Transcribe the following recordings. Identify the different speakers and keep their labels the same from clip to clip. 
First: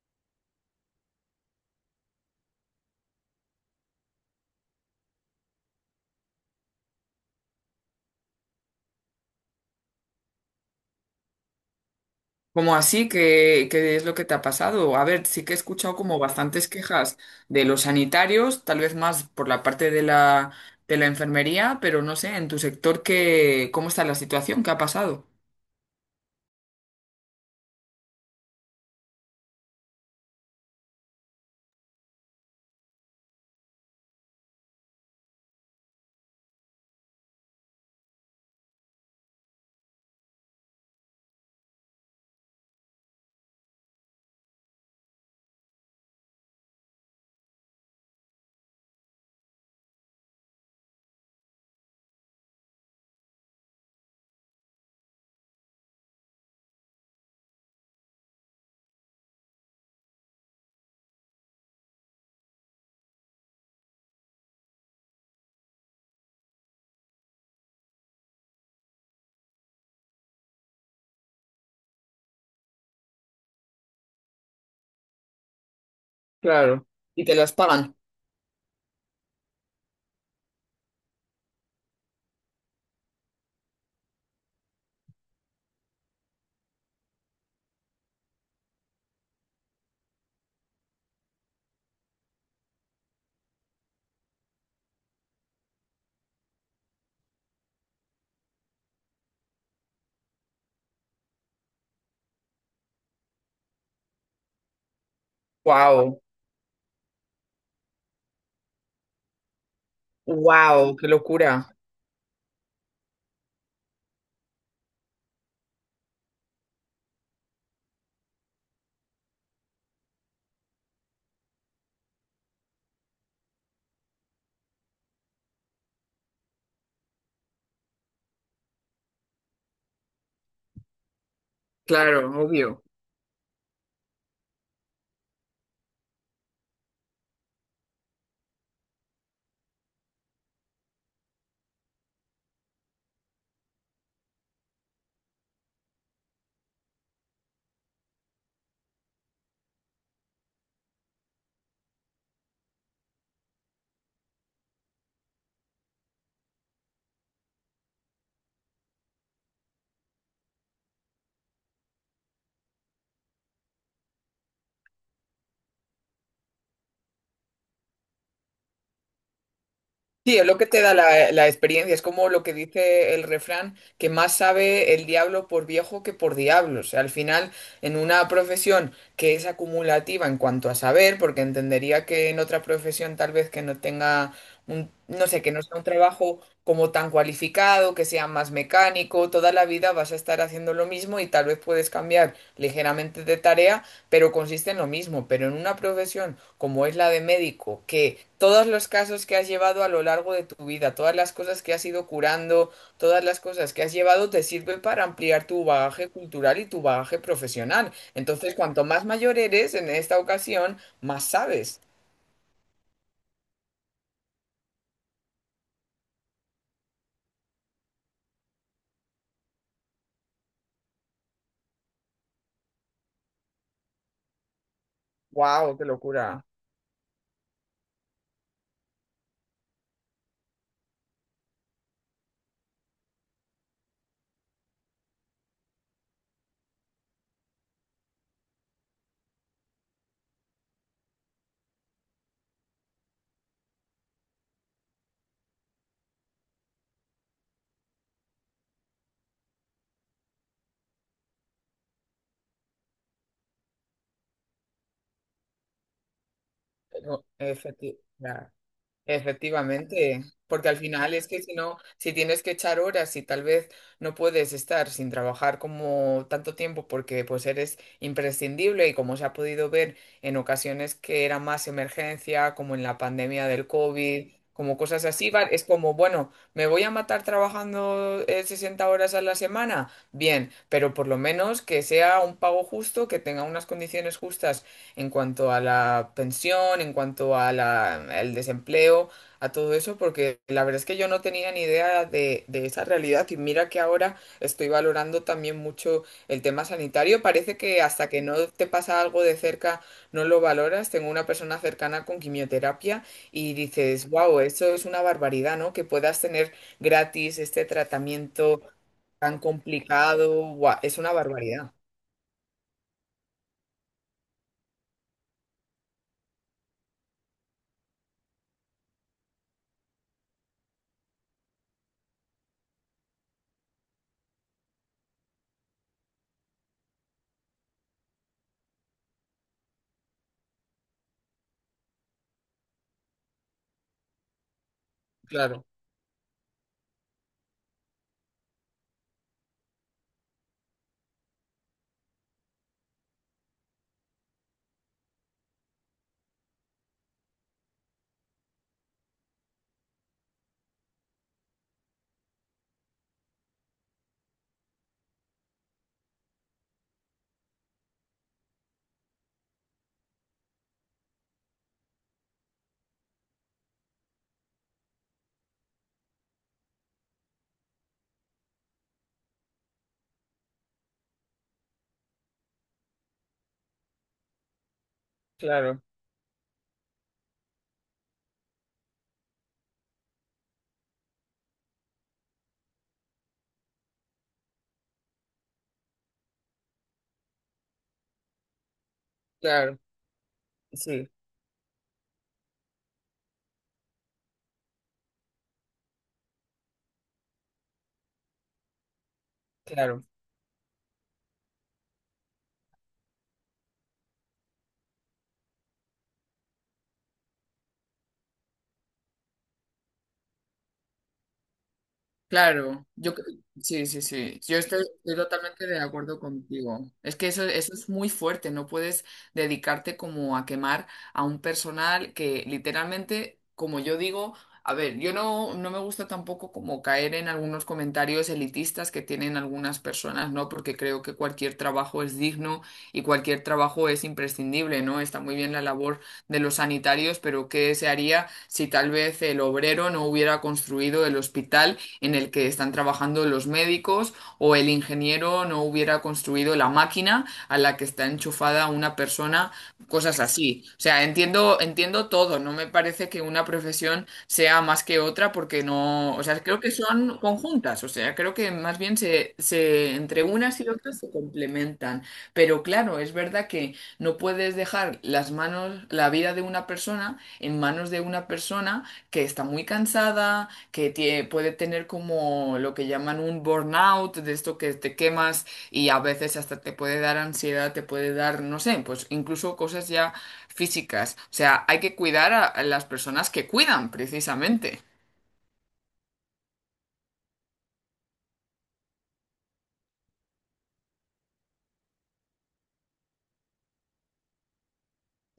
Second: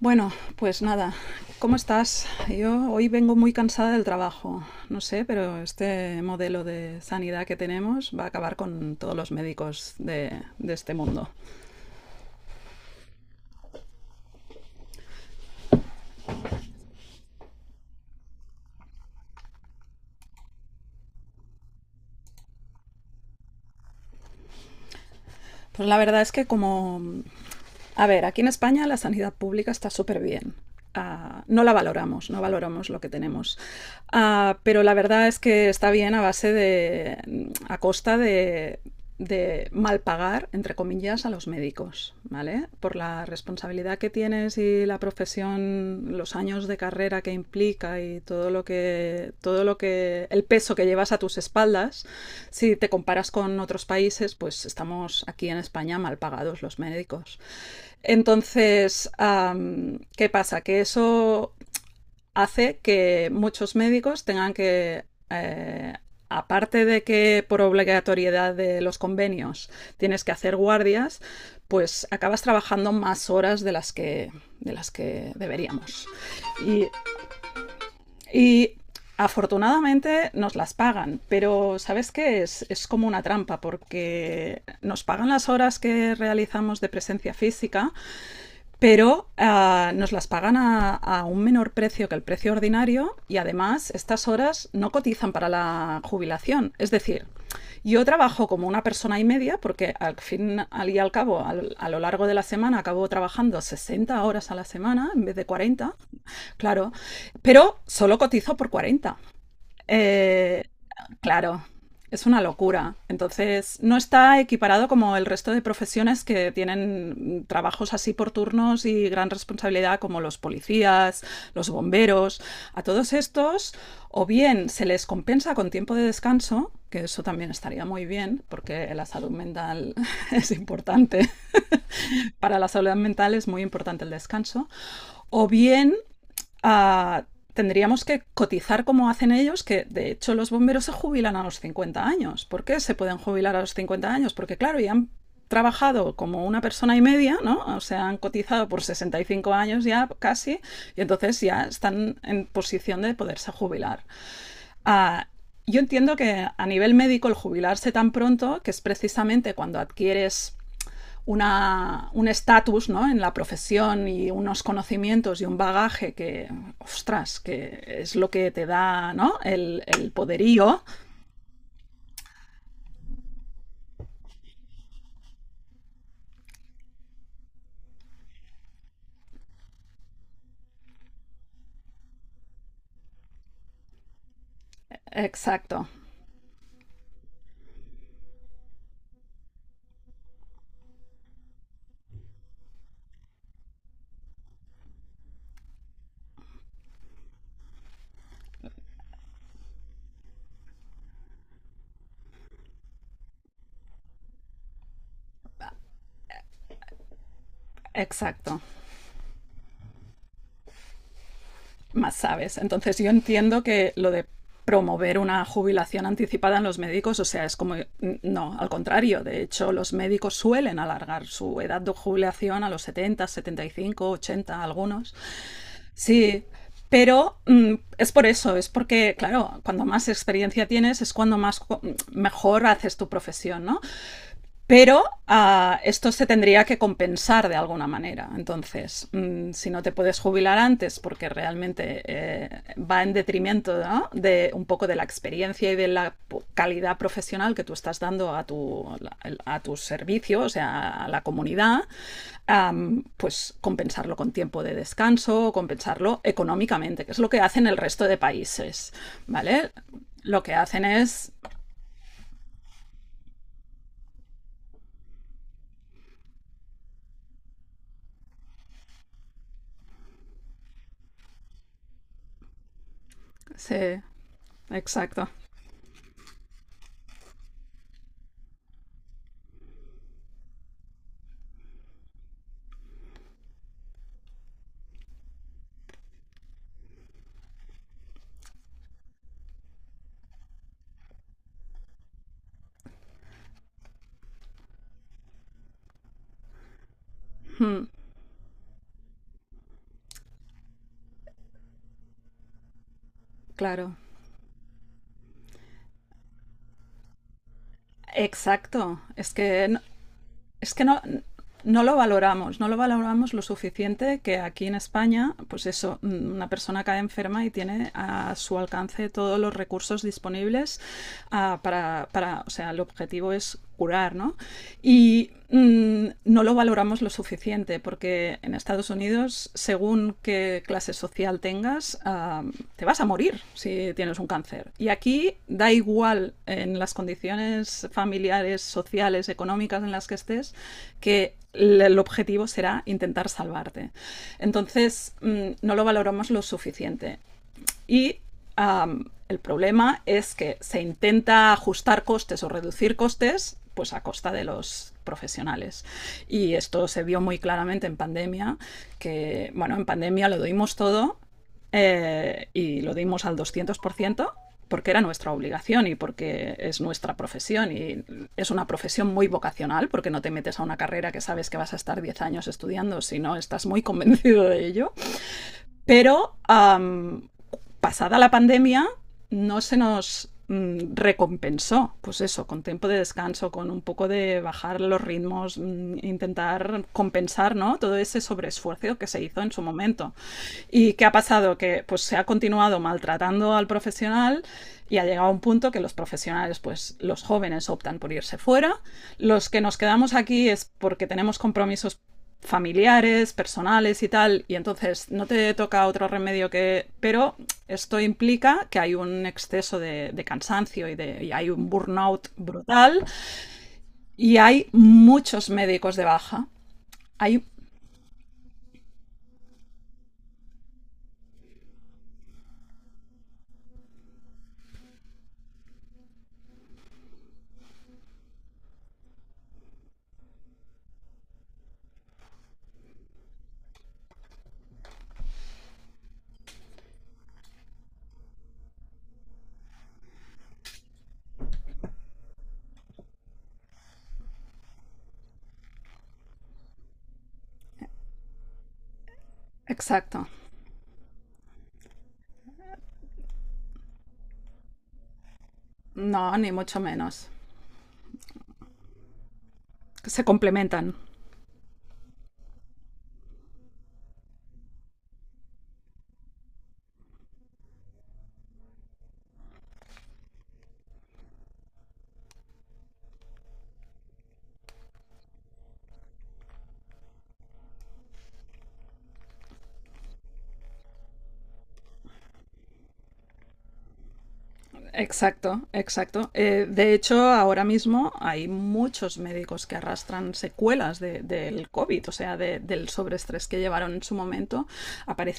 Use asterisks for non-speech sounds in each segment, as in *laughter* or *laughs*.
Speaker 1: Bueno, pues nada, ¿cómo estás? Yo hoy vengo muy cansada del trabajo. No sé, pero este modelo de sanidad que tenemos va a acabar con todos los médicos de este mundo.
Speaker 2: ¿Cómo así? ¿Qué es lo que te ha pasado? A ver, sí que he escuchado como bastantes quejas de los sanitarios, tal vez más por la parte de la enfermería, pero no sé, en tu sector, ¿ cómo está la situación? ¿Qué ha pasado?
Speaker 1: Pues la verdad es que como. A ver, aquí en España la sanidad pública está súper bien. Ah, no la valoramos, no valoramos lo que tenemos. Ah, pero la verdad es que está bien a costa de mal pagar, entre comillas, a los médicos, ¿vale? Por la responsabilidad que tienes y la profesión, los años de carrera que implica y el peso que llevas a tus espaldas, si te comparas con otros países, pues estamos aquí en España mal pagados los médicos. Entonces, ¿qué pasa? Que eso hace que muchos médicos tengan que aparte de que por obligatoriedad de los convenios tienes que hacer guardias, pues acabas trabajando más horas de las que deberíamos. Y
Speaker 2: Claro. ¿Y te las pagan?
Speaker 1: y afortunadamente nos las pagan, pero ¿sabes qué? Es como una trampa porque nos pagan las horas que realizamos de presencia física, pero nos las pagan un menor precio que el precio ordinario y además estas horas no cotizan para la jubilación. Es decir, yo trabajo como una persona y media porque al fin al y al cabo, a lo largo de la semana, acabo trabajando 60 horas a la semana en vez de 40,
Speaker 2: Wow,
Speaker 1: claro, pero solo cotizo por 40. Eh,
Speaker 2: wow, qué
Speaker 1: claro,
Speaker 2: locura.
Speaker 1: es una locura. Entonces, no está equiparado como el resto de profesiones que tienen trabajos así por turnos y gran responsabilidad, como los policías, los bomberos. A todos estos, o bien se les compensa con tiempo de descanso, que eso también estaría muy bien, porque la salud mental *laughs* es importante.
Speaker 2: Claro,
Speaker 1: Para la
Speaker 2: obvio.
Speaker 1: salud mental es muy importante el descanso. O bien uh, tendríamos que cotizar como hacen ellos, que de hecho los bomberos se jubilan a los 50 años. ¿Por qué se pueden jubilar a los 50 años? Porque claro, ya han trabajado como una persona y media, ¿no? O sea, han cotizado por 65 años ya casi, y entonces ya están en posición de poderse jubilar. Uh, yo entiendo que a nivel médico el jubilarse tan pronto, que es precisamente cuando adquieres un estatus, ¿no?, en la profesión y unos conocimientos y un bagaje que, ostras, que es lo que te da, ¿no?, el
Speaker 2: Sí, es lo que te
Speaker 1: poderío.
Speaker 2: da la experiencia, es como lo que dice el refrán, que más sabe el diablo por viejo que por diablo. O sea, al final, en una profesión que es acumulativa en cuanto a saber, porque entendería que en otra profesión tal vez que no tenga no sé, que no sea un
Speaker 1: Exacto,
Speaker 2: trabajo como tan cualificado, que sea más mecánico, toda la vida vas a estar haciendo lo mismo y tal vez puedes cambiar ligeramente de tarea, pero consiste en lo mismo. Pero en una profesión como es la de médico, que todos los casos que has llevado a lo largo de tu vida, todas las cosas que has ido curando, todas las cosas que has llevado, te sirve para ampliar tu bagaje cultural y tu bagaje profesional. Entonces,
Speaker 1: exacto.
Speaker 2: cuanto más mayor eres en esta ocasión, más sabes.
Speaker 1: Más sabes. Entonces yo entiendo que lo de promover una jubilación anticipada en los médicos, o sea, es como, no, al contrario, de hecho los médicos suelen alargar su edad de jubilación a los 70, 75, 80 algunos.
Speaker 2: ¡Wow! ¡Qué
Speaker 1: Sí,
Speaker 2: locura!
Speaker 1: pero es por eso, es porque, claro, cuando más experiencia tienes es cuando mejor haces tu profesión, ¿no? Pero esto se tendría que compensar de alguna manera. Entonces, si no te puedes jubilar antes porque realmente va en detrimento, ¿no?, de un poco de la experiencia y de la calidad profesional que tú estás dando a tu servicio, o sea, a la comunidad, pues compensarlo con tiempo de descanso, compensarlo económicamente, que es
Speaker 2: No,
Speaker 1: lo que hacen el
Speaker 2: efecti-
Speaker 1: resto de
Speaker 2: ya,
Speaker 1: países. ¿Vale?
Speaker 2: efectivamente,
Speaker 1: Lo que
Speaker 2: porque al
Speaker 1: hacen
Speaker 2: final es
Speaker 1: es.
Speaker 2: que si no, si tienes que echar horas y tal vez no puedes estar sin trabajar como tanto tiempo porque pues eres imprescindible y como se ha podido ver en ocasiones que era más emergencia, como en la pandemia del
Speaker 1: Sí,
Speaker 2: COVID, como cosas
Speaker 1: exacto.
Speaker 2: así, es como, bueno, me voy a matar trabajando 60 horas a la semana, bien, pero por lo menos que sea un pago justo, que tenga unas condiciones justas en cuanto a la pensión, en cuanto a al desempleo, a todo eso, porque la verdad es que yo no tenía ni idea de esa realidad y mira que ahora estoy valorando también mucho el tema sanitario. Parece que
Speaker 1: Mm,
Speaker 2: hasta que no te pasa algo de cerca no lo valoras. Tengo una persona cercana con quimioterapia y
Speaker 1: claro.
Speaker 2: dices, wow, eso es una barbaridad, ¿no? Que puedas tener gratis este tratamiento
Speaker 1: Exacto. Es
Speaker 2: tan
Speaker 1: que,
Speaker 2: complicado,
Speaker 1: es
Speaker 2: guau,
Speaker 1: que
Speaker 2: es
Speaker 1: no,
Speaker 2: una barbaridad.
Speaker 1: no lo valoramos, no lo valoramos lo suficiente que aquí en España, pues eso, una persona cae enferma y tiene a su alcance todos los recursos disponibles, para, o sea, el objetivo es curar, ¿no? Y no lo valoramos lo suficiente porque en Estados Unidos, años, según qué clase social tengas, te vas a morir si tienes un cáncer. Y aquí
Speaker 2: Claro,
Speaker 1: da igual en las condiciones familiares, sociales, económicas en las que estés, que el objetivo será intentar salvarte. Entonces, no lo valoramos lo suficiente. Y el problema es que se intenta ajustar costes o reducir costes pues a costa de los profesionales. Y esto se vio muy claramente en pandemia, que bueno, en pandemia lo dimos todo, y lo dimos al 200%, porque era nuestra obligación y porque es nuestra profesión y es una profesión muy vocacional porque no te metes a una carrera que sabes que vas a estar 10 años estudiando, sino estás muy convencido de ello.
Speaker 2: claro,
Speaker 1: Pero pasada la pandemia no se nos recompensó, pues eso, con tiempo de descanso, con un poco de bajar los ritmos, intentar compensar, ¿no? Todo ese sobreesfuerzo que se hizo en su
Speaker 2: claro,
Speaker 1: momento. ¿Y qué
Speaker 2: sí.
Speaker 1: ha pasado? Que pues se ha continuado maltratando al profesional y ha llegado a un punto que los profesionales, pues los jóvenes optan por irse fuera, los que nos
Speaker 2: Claro.
Speaker 1: quedamos aquí es porque tenemos compromisos familiares, personales y tal, y entonces no te toca otro remedio que. Pero esto implica que hay un exceso de cansancio y hay un burnout
Speaker 2: Claro,
Speaker 1: brutal
Speaker 2: sí, sí,
Speaker 1: y
Speaker 2: sí. Yo
Speaker 1: hay
Speaker 2: estoy
Speaker 1: muchos
Speaker 2: totalmente de
Speaker 1: médicos de
Speaker 2: acuerdo
Speaker 1: baja.
Speaker 2: contigo. Es que
Speaker 1: Hay.
Speaker 2: eso es muy fuerte, no puedes dedicarte como a quemar a un personal que literalmente, como yo digo, a ver, yo no, no me gusta tampoco como caer en algunos comentarios elitistas que tienen algunas personas, ¿no? Porque creo que cualquier trabajo es digno y cualquier trabajo es imprescindible, ¿no? Está muy bien la labor de los sanitarios, pero ¿qué se haría si tal vez el obrero no hubiera construido el hospital en el que están trabajando los médicos o el ingeniero no hubiera construido la máquina a la que está enchufada una persona, cosas
Speaker 1: Exacto.
Speaker 2: así? O sea, entiendo todo, no me parece que una profesión sea más que otra porque no, o
Speaker 1: No,
Speaker 2: sea,
Speaker 1: ni
Speaker 2: creo que
Speaker 1: mucho
Speaker 2: son
Speaker 1: menos.
Speaker 2: conjuntas, o sea, creo que más bien se entre
Speaker 1: Se
Speaker 2: unas y
Speaker 1: complementan.
Speaker 2: otras se complementan. Pero claro, es verdad que no puedes dejar las manos, la vida de una persona en manos de una persona que está muy cansada, que puede tener como lo que llaman un burnout, de esto que te quemas y a veces hasta te puede dar ansiedad, te puede dar, no sé, pues incluso cosas ya físicas. O sea, hay que cuidar a las personas que cuidan, precisamente.
Speaker 1: Exacto, exacto. De hecho, ahora mismo hay muchos médicos que arrastran secuelas del COVID, o sea, del sobreestrés que llevaron en su momento.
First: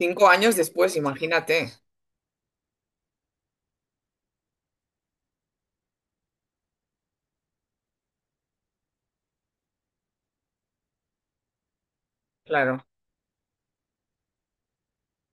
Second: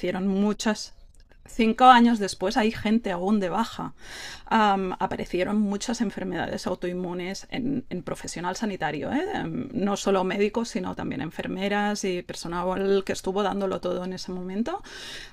Speaker 2: Cinco años
Speaker 1: muchas.
Speaker 2: después, imagínate.
Speaker 1: 5 años después hay gente aún de baja. Aparecieron muchas enfermedades autoinmunes en, en profesional sanitario, ¿eh? No solo médicos, sino también enfermeras y
Speaker 2: Claro,
Speaker 1: personal que estuvo dándolo todo en ese momento,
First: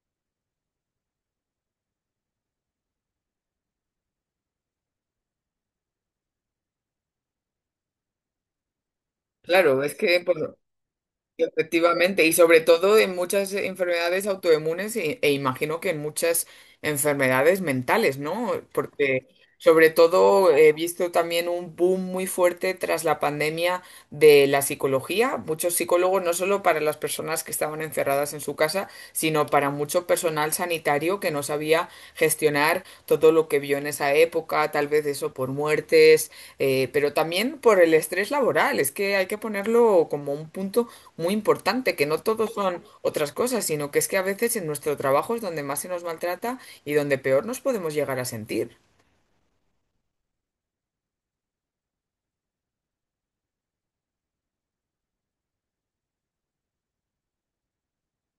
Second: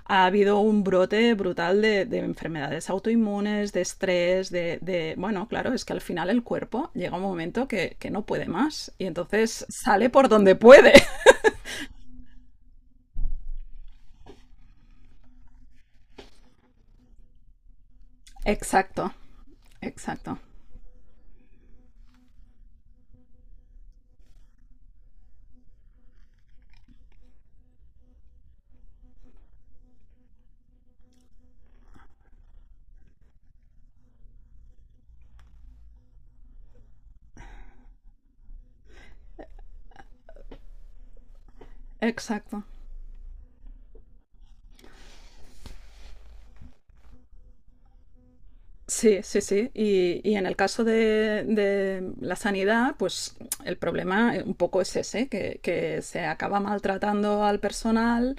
Speaker 1: ha habido un brote brutal de enfermedades autoinmunes, de estrés. Bueno, claro, es que al final el cuerpo llega un momento que no puede más y entonces
Speaker 2: claro, es
Speaker 1: sale
Speaker 2: que
Speaker 1: por donde
Speaker 2: por,
Speaker 1: puede.
Speaker 2: efectivamente, y sobre todo en muchas enfermedades autoinmunes e imagino que en muchas enfermedades mentales, ¿no?
Speaker 1: Exacto,
Speaker 2: Porque sobre
Speaker 1: exacto,
Speaker 2: todo he visto también un boom muy fuerte tras la pandemia de la psicología, muchos psicólogos no solo para las personas que estaban encerradas en su casa, sino para mucho personal sanitario que no sabía gestionar todo lo que vio en esa época, tal vez eso por muertes, pero también por el estrés laboral. Es que hay que ponerlo como un punto muy importante, que no todos
Speaker 1: exacto.
Speaker 2: son otras cosas, sino que es que a veces en nuestro trabajo es donde más se nos maltrata y donde peor nos podemos llegar a sentir.
Speaker 1: Sí, sí, sí. Y en el caso de la sanidad, pues el problema, un poco es ese, que se acaba maltratando al personal.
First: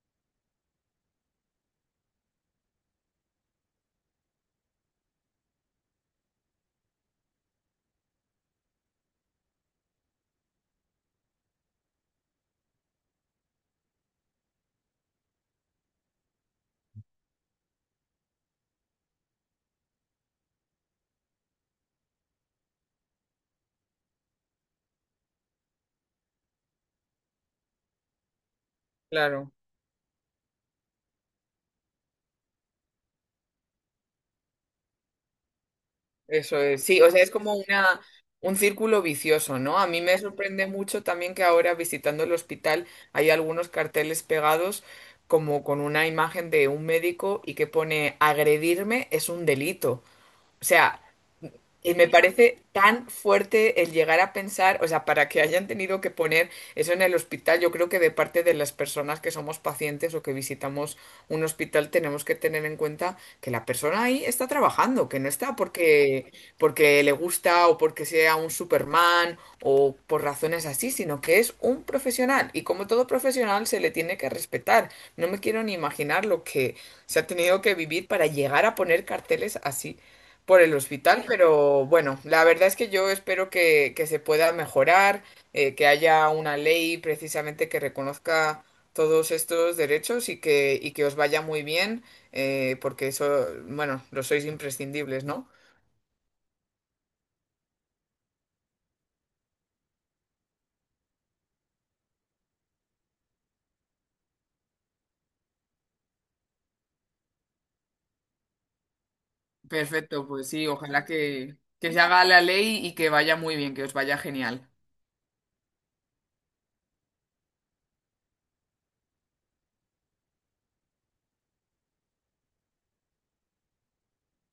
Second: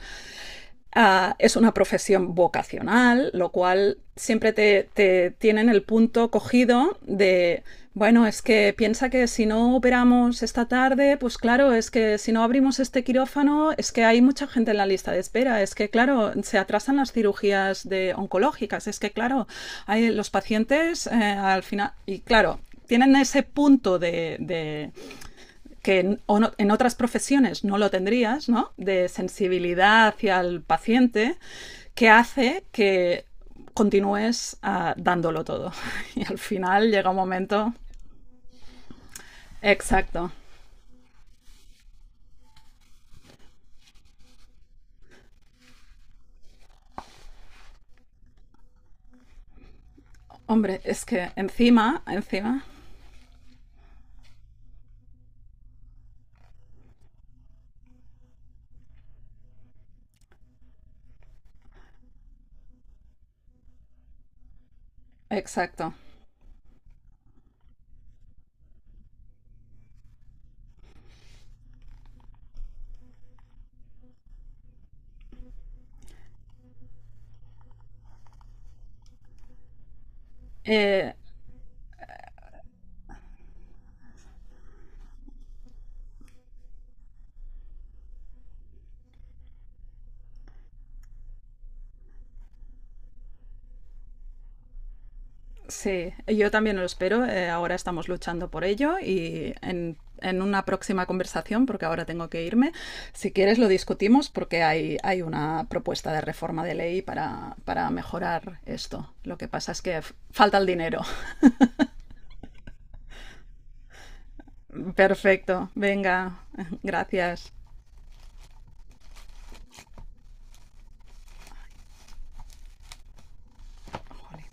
Speaker 1: Es una profesión vocacional, lo cual siempre tienen el punto cogido de, bueno, es que piensa que si no operamos esta tarde, pues claro, es que si no abrimos este quirófano, es que hay mucha gente en la lista de espera, es que claro, se atrasan las cirugías de oncológicas, es que claro, hay los pacientes, al final, y claro, tienen ese punto de que en, o no, en otras profesiones no lo tendrías, ¿no? De
Speaker 2: Claro.
Speaker 1: sensibilidad hacia el paciente, que hace que continúes dándolo todo. *laughs* Y al
Speaker 2: Eso es,
Speaker 1: final
Speaker 2: sí,
Speaker 1: llega
Speaker 2: o
Speaker 1: un
Speaker 2: sea, es como
Speaker 1: momento.
Speaker 2: un círculo vicioso, ¿no? A mí me
Speaker 1: Exacto.
Speaker 2: sorprende mucho también que ahora visitando el hospital hay algunos carteles pegados como con una imagen de un médico y que pone agredirme es un delito. O
Speaker 1: Hombre,
Speaker 2: sea,
Speaker 1: es que
Speaker 2: y
Speaker 1: encima,
Speaker 2: me parece
Speaker 1: encima,
Speaker 2: tan fuerte el llegar a pensar, o sea, para que hayan tenido que poner eso en el hospital, yo creo que de parte de las personas que somos pacientes o que visitamos un hospital tenemos que tener en cuenta que la persona ahí está trabajando, que no está
Speaker 1: exacto.
Speaker 2: porque, porque le gusta o porque sea un Superman o por razones así, sino que es un profesional y como todo profesional se le tiene que respetar. No me quiero ni imaginar lo que se ha tenido que vivir para llegar a poner carteles así por el
Speaker 1: Eh,
Speaker 2: hospital, pero bueno, la verdad es que yo espero que se pueda mejorar, que haya una ley precisamente que reconozca todos estos derechos y que os vaya muy bien, porque eso, bueno, lo sois imprescindibles, ¿no?
Speaker 1: sí, yo también lo espero. Ahora estamos luchando por ello en una próxima conversación, porque ahora tengo que irme, si quieres lo discutimos porque hay una propuesta de reforma de ley para mejorar esto. Lo que pasa es que
Speaker 2: Perfecto, pues
Speaker 1: falta el
Speaker 2: sí,
Speaker 1: dinero.
Speaker 2: ojalá que se haga la ley y que vaya muy bien, que os vaya genial.
Speaker 1: *laughs* Perfecto, venga, *laughs* gracias. Jolín.